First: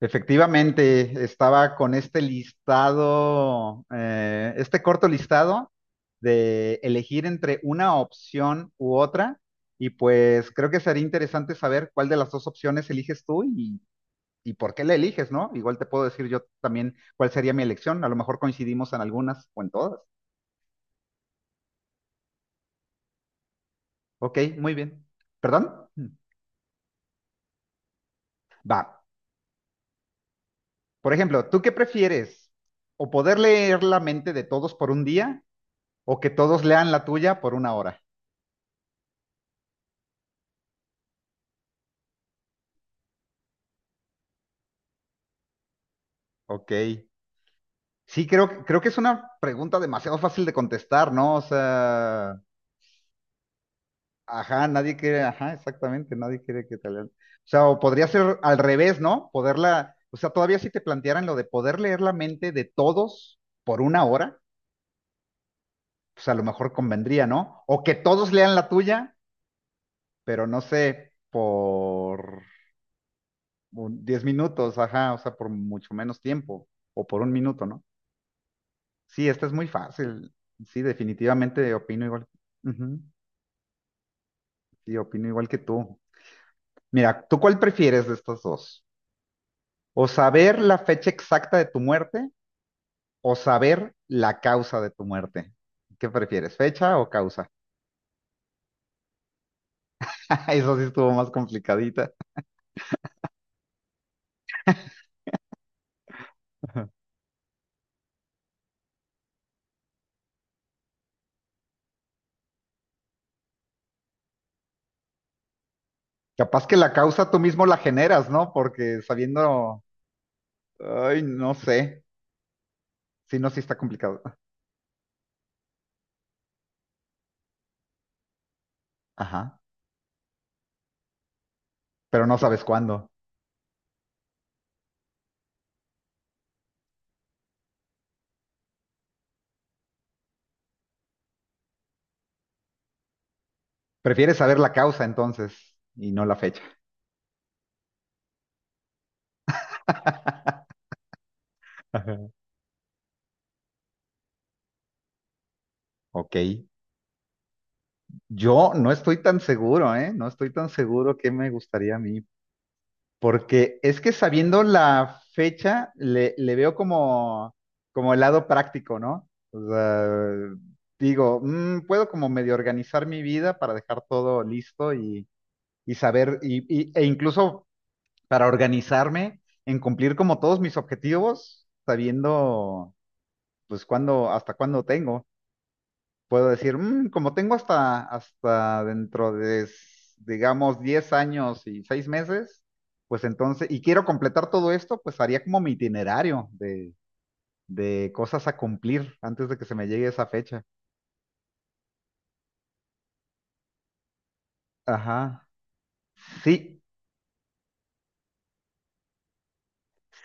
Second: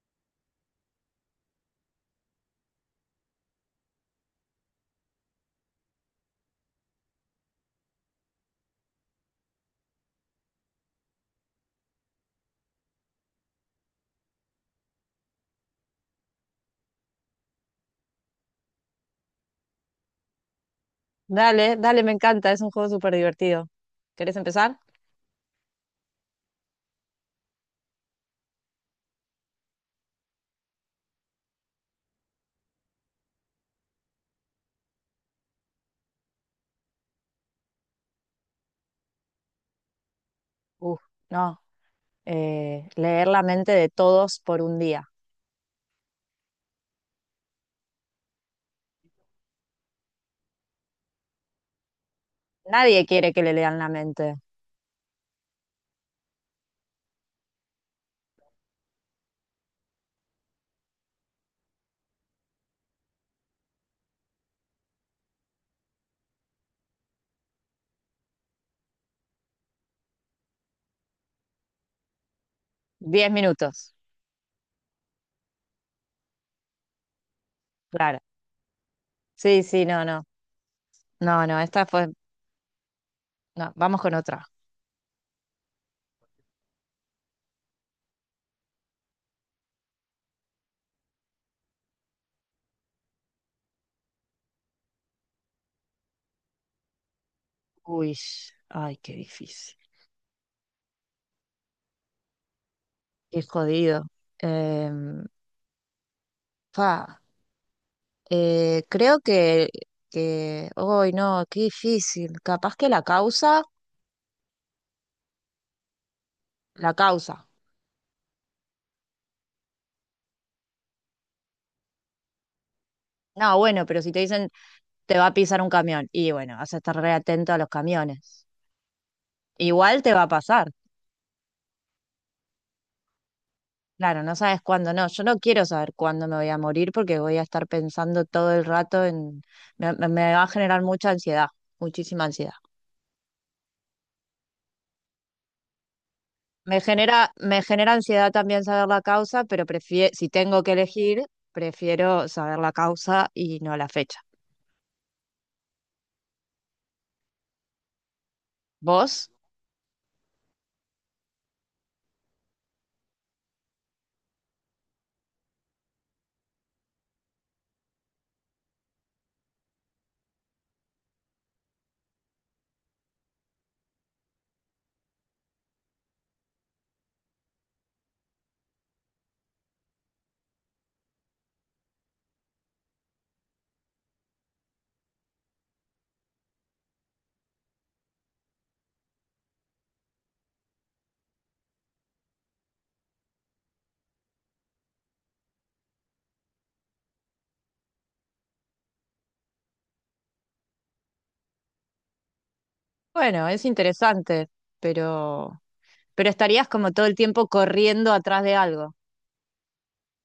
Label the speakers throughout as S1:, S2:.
S1: Efectivamente, estaba con este listado, este corto listado de elegir entre una opción u otra, y pues creo que sería interesante saber cuál de las dos opciones eliges tú y por qué la eliges, ¿no? Igual te puedo decir yo también cuál sería mi elección, a lo mejor coincidimos en algunas o en todas.
S2: Dale, dale, me encanta, es un juego súper divertido. ¿Querés
S1: Ok, muy
S2: empezar?
S1: bien. ¿Perdón? Va. Por ejemplo, ¿tú qué prefieres? ¿O poder leer la mente de todos por un día o que todos lean la tuya por una hora?
S2: Uf, no. Leer la mente de todos por un día.
S1: Ok. Sí, creo que es una pregunta demasiado fácil de contestar, ¿no? O sea,
S2: Nadie quiere que le lean la mente.
S1: ajá, nadie quiere, ajá, exactamente, nadie quiere que te lean. O sea, o podría ser al revés, ¿no? Poderla, o sea, todavía si te plantearan lo de poder leer la mente de todos por una hora, pues a lo mejor convendría, ¿no? O que todos lean la tuya, pero no sé, por
S2: 10 minutos.
S1: 10 minutos, ajá, o sea, por mucho menos tiempo, o por un minuto, ¿no?
S2: Claro.
S1: Sí, esta es
S2: Sí,
S1: muy
S2: sí, no, no.
S1: fácil. Sí,
S2: No, no,
S1: definitivamente
S2: esta
S1: opino
S2: fue.
S1: igual. Ujú.
S2: No, vamos con otra.
S1: Sí, opino igual que tú. Mira, ¿tú cuál prefieres de estos dos? ¿O saber la fecha exacta de tu muerte o saber la causa de tu muerte? ¿Qué prefieres, fecha o causa?
S2: Uy, ay, qué difícil.
S1: Eso sí estuvo más complicadita.
S2: Qué jodido. Em, fa, Creo hoy no, qué difícil. Capaz que la causa,
S1: Capaz que la
S2: la
S1: causa tú
S2: causa.
S1: mismo la generas, ¿no? Porque sabiendo, ay, no sé. Sí, no,
S2: No,
S1: sí está
S2: bueno, pero si
S1: complicado.
S2: te dicen te va a pisar un camión. Y bueno, vas a estar re atento a los camiones.
S1: Ajá,
S2: Igual te va a pasar.
S1: pero no sabes cuándo.
S2: Claro, no sabes cuándo no. Yo no quiero saber cuándo me voy a morir porque voy a estar pensando todo el rato en... Me va a generar mucha ansiedad, muchísima ansiedad.
S1: Prefieres saber la causa entonces y no la fecha.
S2: Me genera ansiedad también saber la causa, pero prefiero, si tengo que elegir, prefiero saber la causa y no la fecha.
S1: Ok, yo no estoy
S2: ¿Vos?
S1: tan seguro, ¿eh? No estoy tan seguro qué me gustaría a mí, porque es que sabiendo la fecha, le veo como, como el lado práctico, ¿no? O sea, digo, puedo como medio organizar mi vida para dejar todo listo y saber, e incluso para organizarme en cumplir como todos mis objetivos, sabiendo pues cuándo, hasta cuándo tengo. Puedo decir, "Como tengo hasta dentro de, digamos, 10 años y 6 meses, pues entonces, y quiero completar todo esto, pues haría como mi itinerario de cosas a cumplir antes de que se me llegue esa fecha."
S2: Bueno, es interesante,
S1: Ajá.
S2: pero, pero estarías
S1: Sí,
S2: como todo el tiempo corriendo atrás de algo.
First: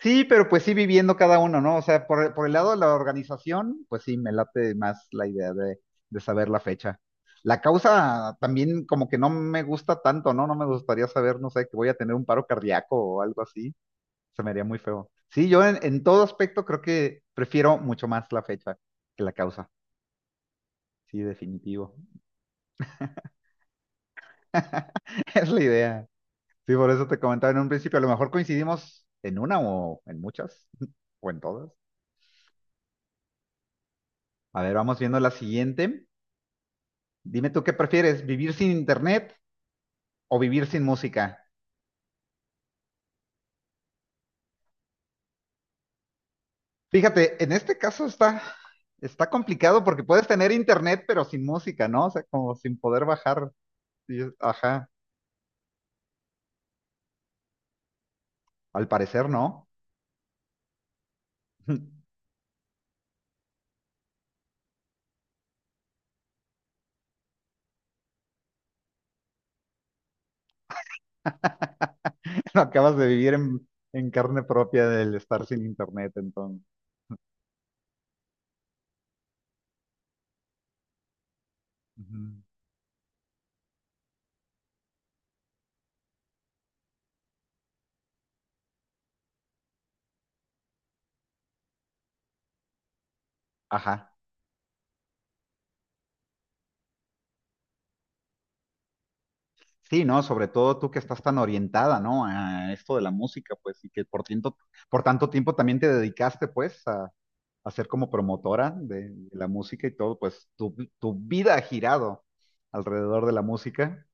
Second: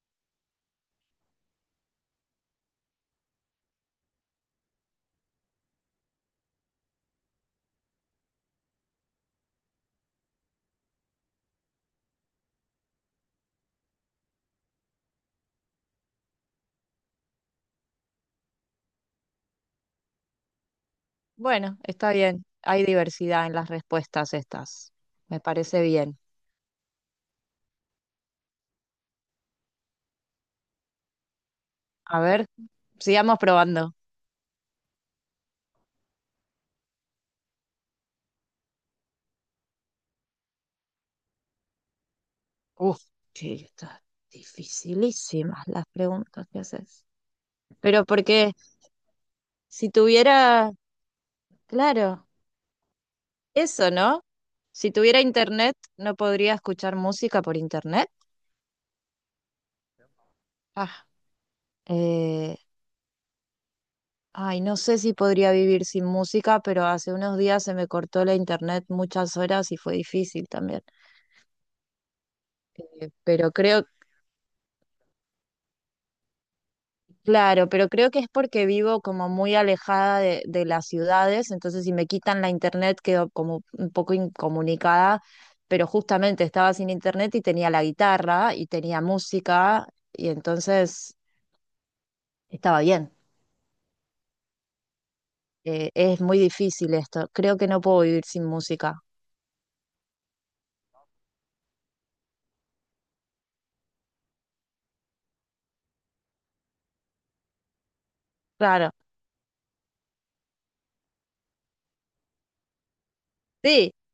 S1: sí, pero pues sí viviendo cada uno, ¿no? O sea, por el lado de la organización, pues sí, me late más la idea de, saber la fecha. La causa también como que no me gusta tanto, ¿no? No me gustaría saber, no sé, que voy a tener un paro cardíaco o algo así. Se me haría muy feo. Sí, yo en todo aspecto creo que prefiero mucho más la fecha que la causa. Sí,
S2: Bueno,
S1: definitivo.
S2: está bien. Hay diversidad en las respuestas estas. Me
S1: Es la
S2: parece
S1: idea.
S2: bien.
S1: Sí, por eso te comentaba en un principio, a lo mejor coincidimos en una o en muchas o en todas.
S2: A ver, sigamos probando.
S1: A ver, vamos viendo la siguiente. Dime tú qué prefieres, vivir sin internet o vivir sin música.
S2: Uf, sí, están dificilísimas las preguntas que haces.
S1: Fíjate, en este
S2: Pero
S1: caso está,
S2: porque
S1: está complicado
S2: si
S1: porque puedes tener
S2: tuviera,
S1: internet pero sin música, ¿no? O sea,
S2: claro,
S1: como sin poder bajar.
S2: eso, ¿no?
S1: Ajá,
S2: Si tuviera internet, ¿no podría escuchar música por internet?
S1: al parecer no.
S2: Ah, eh, ay, no sé si podría vivir sin música, pero hace unos días se me cortó la internet muchas horas y fue difícil también.
S1: Lo acabas de vivir
S2: Pero
S1: en,
S2: creo,
S1: en carne propia del estar sin internet, entonces.
S2: claro, pero creo que es porque vivo como muy alejada de las ciudades, entonces si me quitan
S1: Ujú.
S2: la internet quedo como un poco incomunicada, pero justamente estaba sin internet y tenía la guitarra y tenía música y entonces estaba bien.
S1: Ajá.
S2: Es muy difícil esto, creo que no puedo vivir sin música.
S1: Sí, ¿no? Sobre todo tú que estás tan orientada, ¿no? A esto de la música, pues, y que por tiempo, por tanto tiempo también te dedicaste, pues, a, ser como promotora
S2: Claro,
S1: de la música y todo, pues, tu vida ha girado alrededor de la
S2: sí,
S1: música.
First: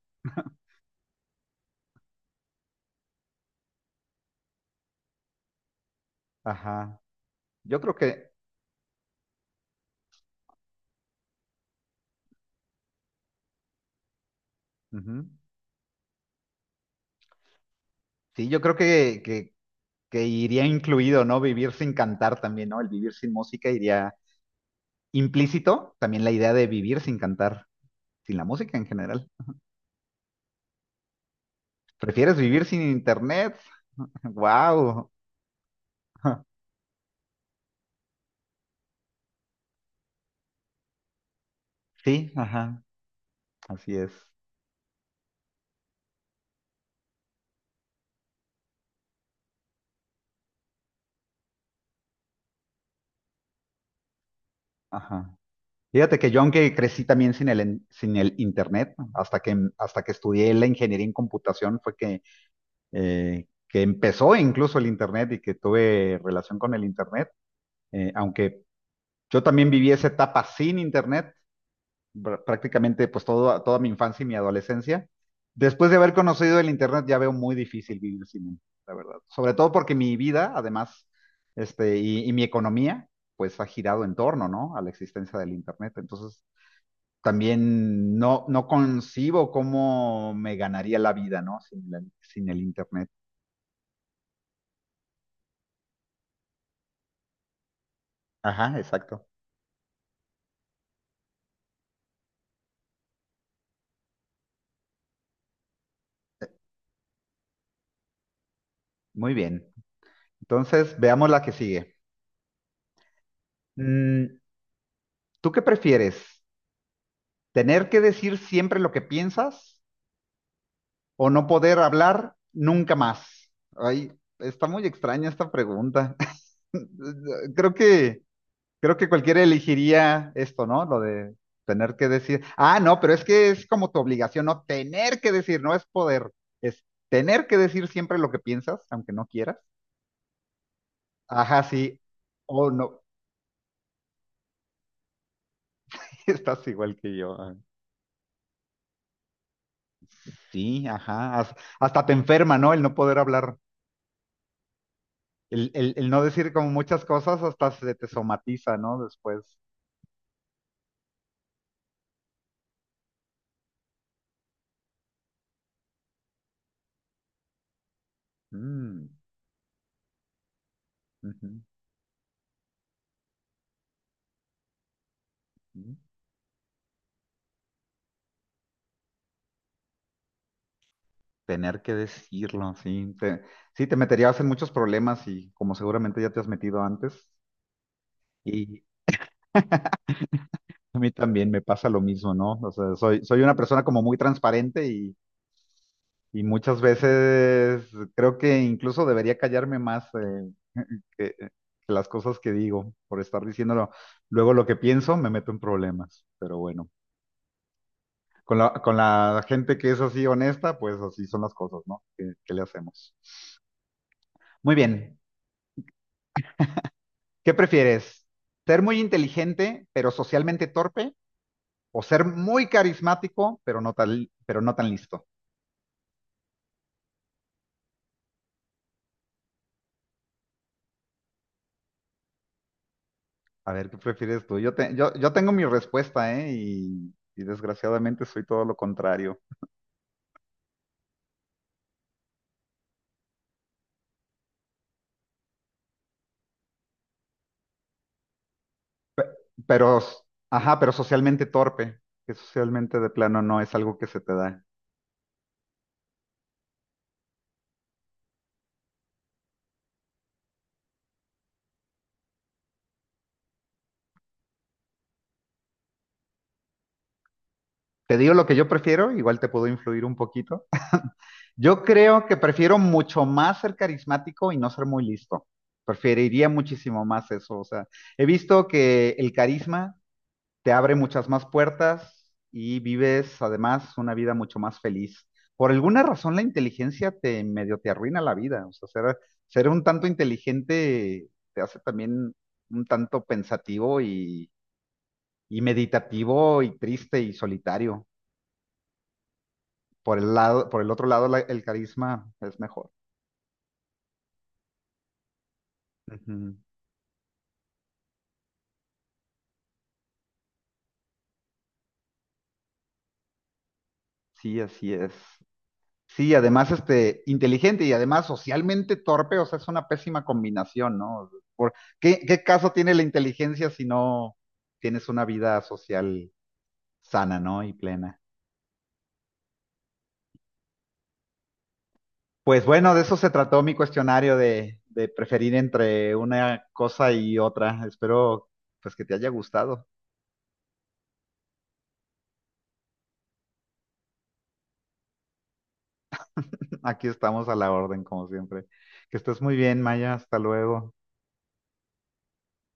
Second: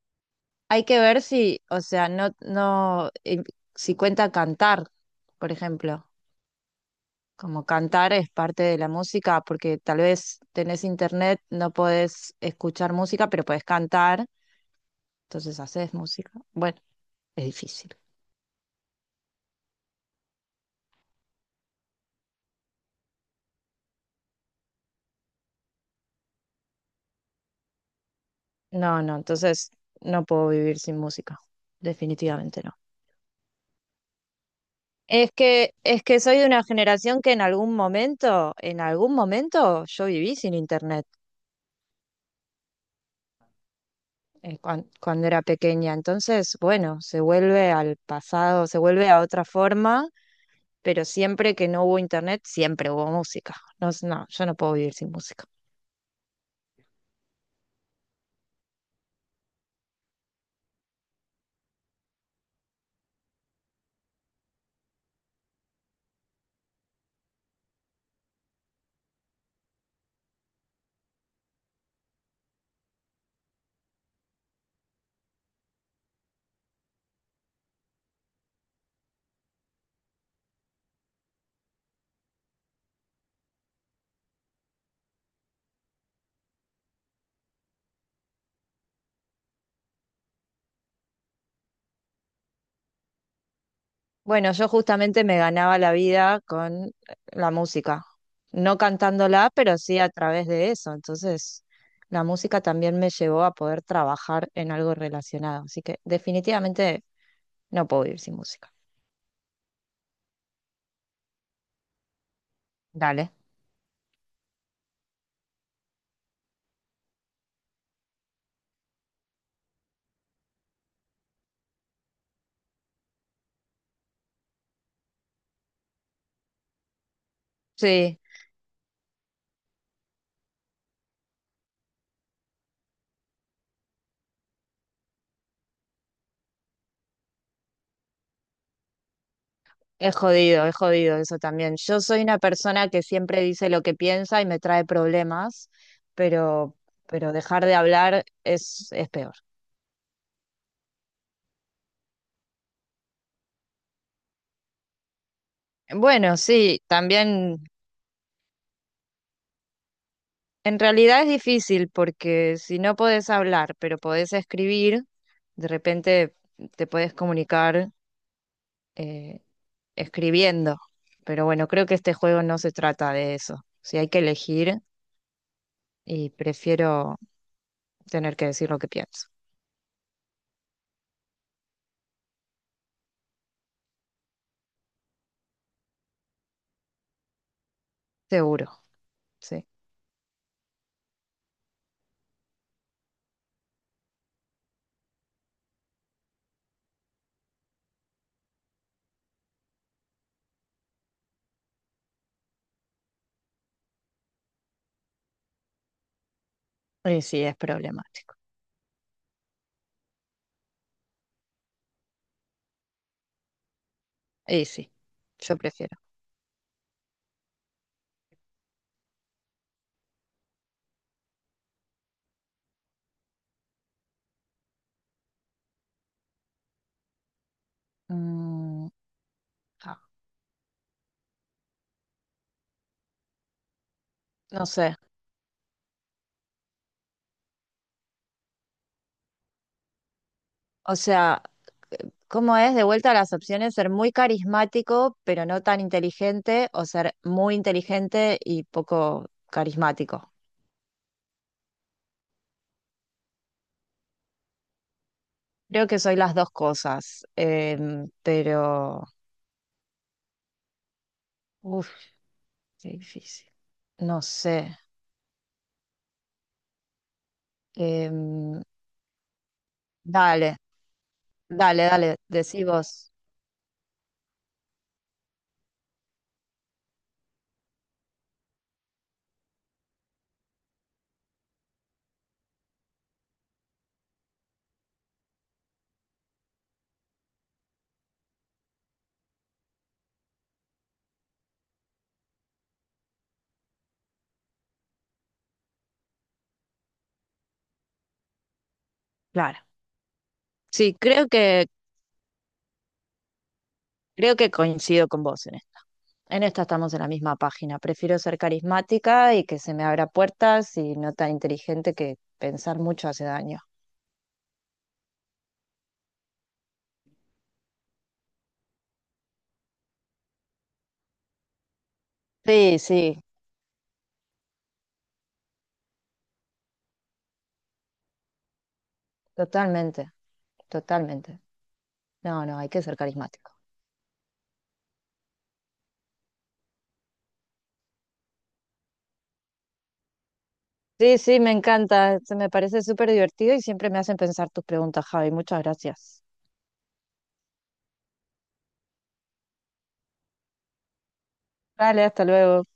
S2: hay que ver si, o sea, no, no, si cuenta cantar, por ejemplo.
S1: Ajá.
S2: Como
S1: Yo creo
S2: cantar es
S1: que,
S2: parte de la música, porque tal vez tenés internet, no podés escuchar música, pero podés cantar,
S1: ujú.
S2: entonces haces música. Bueno, es difícil.
S1: Sí, yo creo que iría incluido, ¿no? Vivir sin cantar también, ¿no? El vivir sin música iría implícito también la idea de vivir sin cantar, sin la música en
S2: No, no,
S1: general.
S2: entonces no puedo vivir sin música,
S1: ¿Prefieres
S2: definitivamente
S1: vivir
S2: no.
S1: sin internet? ¡Wow!
S2: Es que soy de una generación que en algún momento yo viví sin internet
S1: Sí, ajá, así es.
S2: cuando era pequeña. Entonces, bueno, se vuelve al pasado, se vuelve a otra forma pero siempre que no hubo internet, siempre hubo música. No, no, yo no puedo vivir sin
S1: Ajá.
S2: música.
S1: Fíjate que yo, aunque crecí también sin el internet, hasta que estudié la ingeniería en computación, fue que empezó incluso el internet y que tuve relación con el internet. Aunque yo también viví esa etapa sin internet, prácticamente pues todo, toda mi infancia y mi adolescencia. Después de haber conocido el internet ya veo muy difícil vivir sin él, la verdad. Sobre todo porque mi vida, además, y mi economía, pues ha girado en torno, ¿no? A la existencia del internet. Entonces, también no, no concibo cómo me ganaría la vida, ¿no? Sin el internet.
S2: Bueno, yo justamente me ganaba la vida con la música,
S1: Ajá,
S2: no
S1: exacto.
S2: cantándola, pero sí a través de eso. Entonces, la música también me llevó a poder trabajar en algo relacionado. Así que definitivamente no puedo vivir sin música.
S1: Muy bien. Entonces, veamos la que sigue.
S2: Dale.
S1: Mm, ¿Tú qué prefieres? ¿Tener que decir siempre lo que piensas o no poder hablar nunca más? Ay, está muy extraña esta pregunta. Creo
S2: Sí.
S1: que, creo que cualquiera elegiría esto, ¿no? Lo de tener que decir. Ah, no, pero es que es como tu obligación, no tener que decir, no es poder, es tener que decir siempre lo que piensas, aunque no quieras.
S2: Es jodido eso
S1: Ajá,
S2: también.
S1: sí.
S2: Yo soy una
S1: Oh,
S2: persona
S1: no,
S2: que siempre dice lo que piensa y me trae problemas,
S1: estás
S2: pero,
S1: igual que
S2: pero
S1: yo. Ah,
S2: dejar de hablar es peor.
S1: sí, ajá. Hasta te enferma, ¿no? El, no poder hablar. El no
S2: Bueno,
S1: decir como
S2: sí,
S1: muchas cosas
S2: también
S1: hasta se te somatiza, ¿no? Después.
S2: en realidad es difícil porque si no podés hablar, pero podés escribir, de repente te podés comunicar
S1: Mm,
S2: eh, escribiendo. Pero
S1: ujú,
S2: bueno, creo que este juego no se trata de eso. Si hay que elegir
S1: ujú.
S2: y prefiero tener que decir lo que pienso.
S1: Tener que decirlo, sí. Sí, te meterías en muchos problemas y como seguramente ya te has metido antes.
S2: Seguro,
S1: Y
S2: sí.
S1: a mí también me pasa lo mismo, ¿no? O sea, soy una persona como muy transparente y muchas veces creo que incluso debería callarme más que las cosas que digo por estar diciéndolo. Luego lo que pienso me meto en problemas, pero bueno.
S2: Y sí, es problemático.
S1: Con la gente que es así honesta, pues así son las cosas, ¿no? ¿Qué le hacemos?
S2: Y
S1: Muy
S2: sí,
S1: bien.
S2: yo prefiero.
S1: ¿Qué prefieres? ¿Ser muy inteligente pero socialmente torpe? ¿O ser muy carismático pero no tan listo?
S2: Mm, ah,
S1: A ver, ¿qué prefieres tú?
S2: no
S1: Yo, te-
S2: sé.
S1: yo, yo tengo mi respuesta, ¿eh? Y desgraciadamente soy todo lo contrario.
S2: O sea, ¿cómo es de vuelta a las opciones? Ser muy carismático, pero no tan inteligente, o ser muy inteligente y poco
S1: Pero, s-
S2: carismático.
S1: ajá, pero socialmente torpe, que socialmente de plano no es algo que se te da.
S2: Creo que soy las dos cosas, pero... Uf, qué difícil. No sé.
S1: Te digo lo que
S2: Em,
S1: yo prefiero, igual te puedo influir un
S2: Dale,
S1: poquito. Yo
S2: dale, dale,
S1: creo que
S2: decí
S1: prefiero
S2: vos.
S1: mucho más ser carismático y no ser muy listo. Preferiría muchísimo más eso. O sea, he visto que el carisma te abre muchas más puertas y vives además una vida mucho más feliz. Por alguna razón la inteligencia te medio te arruina la vida. O sea, ser un tanto inteligente te hace también un tanto pensativo y meditativo y triste y solitario.
S2: Claro.
S1: Por el lado, por el
S2: Sí,
S1: otro lado, el carisma es mejor.
S2: creo que coincido con vos en esto. En
S1: Ujú.
S2: esta estamos en la misma página. Prefiero ser carismática y que se me abra puertas y no tan inteligente que pensar mucho hace daño.
S1: Sí, así es. Sí, además, inteligente y además socialmente torpe, o sea, es una pésima combinación, ¿no? Por- qué caso
S2: Sí,
S1: tiene la
S2: sí,
S1: inteligencia si no tienes una vida social sana, ¿no? Y plena.
S2: totalmente, totalmente. No, no,
S1: Pues
S2: hay que
S1: bueno,
S2: ser
S1: de eso se
S2: carismático.
S1: trató mi cuestionario de, preferir entre una cosa y otra. Espero, pues, que te haya gustado.
S2: Sí, sí, me encanta. Se me parece súper divertido y siempre me hacen pensar tus preguntas, Javi. Muchas gracias.
S1: Aquí estamos a la orden, como siempre. Que estés muy bien, Maya. Hasta luego.
S2: Vale, hasta luego.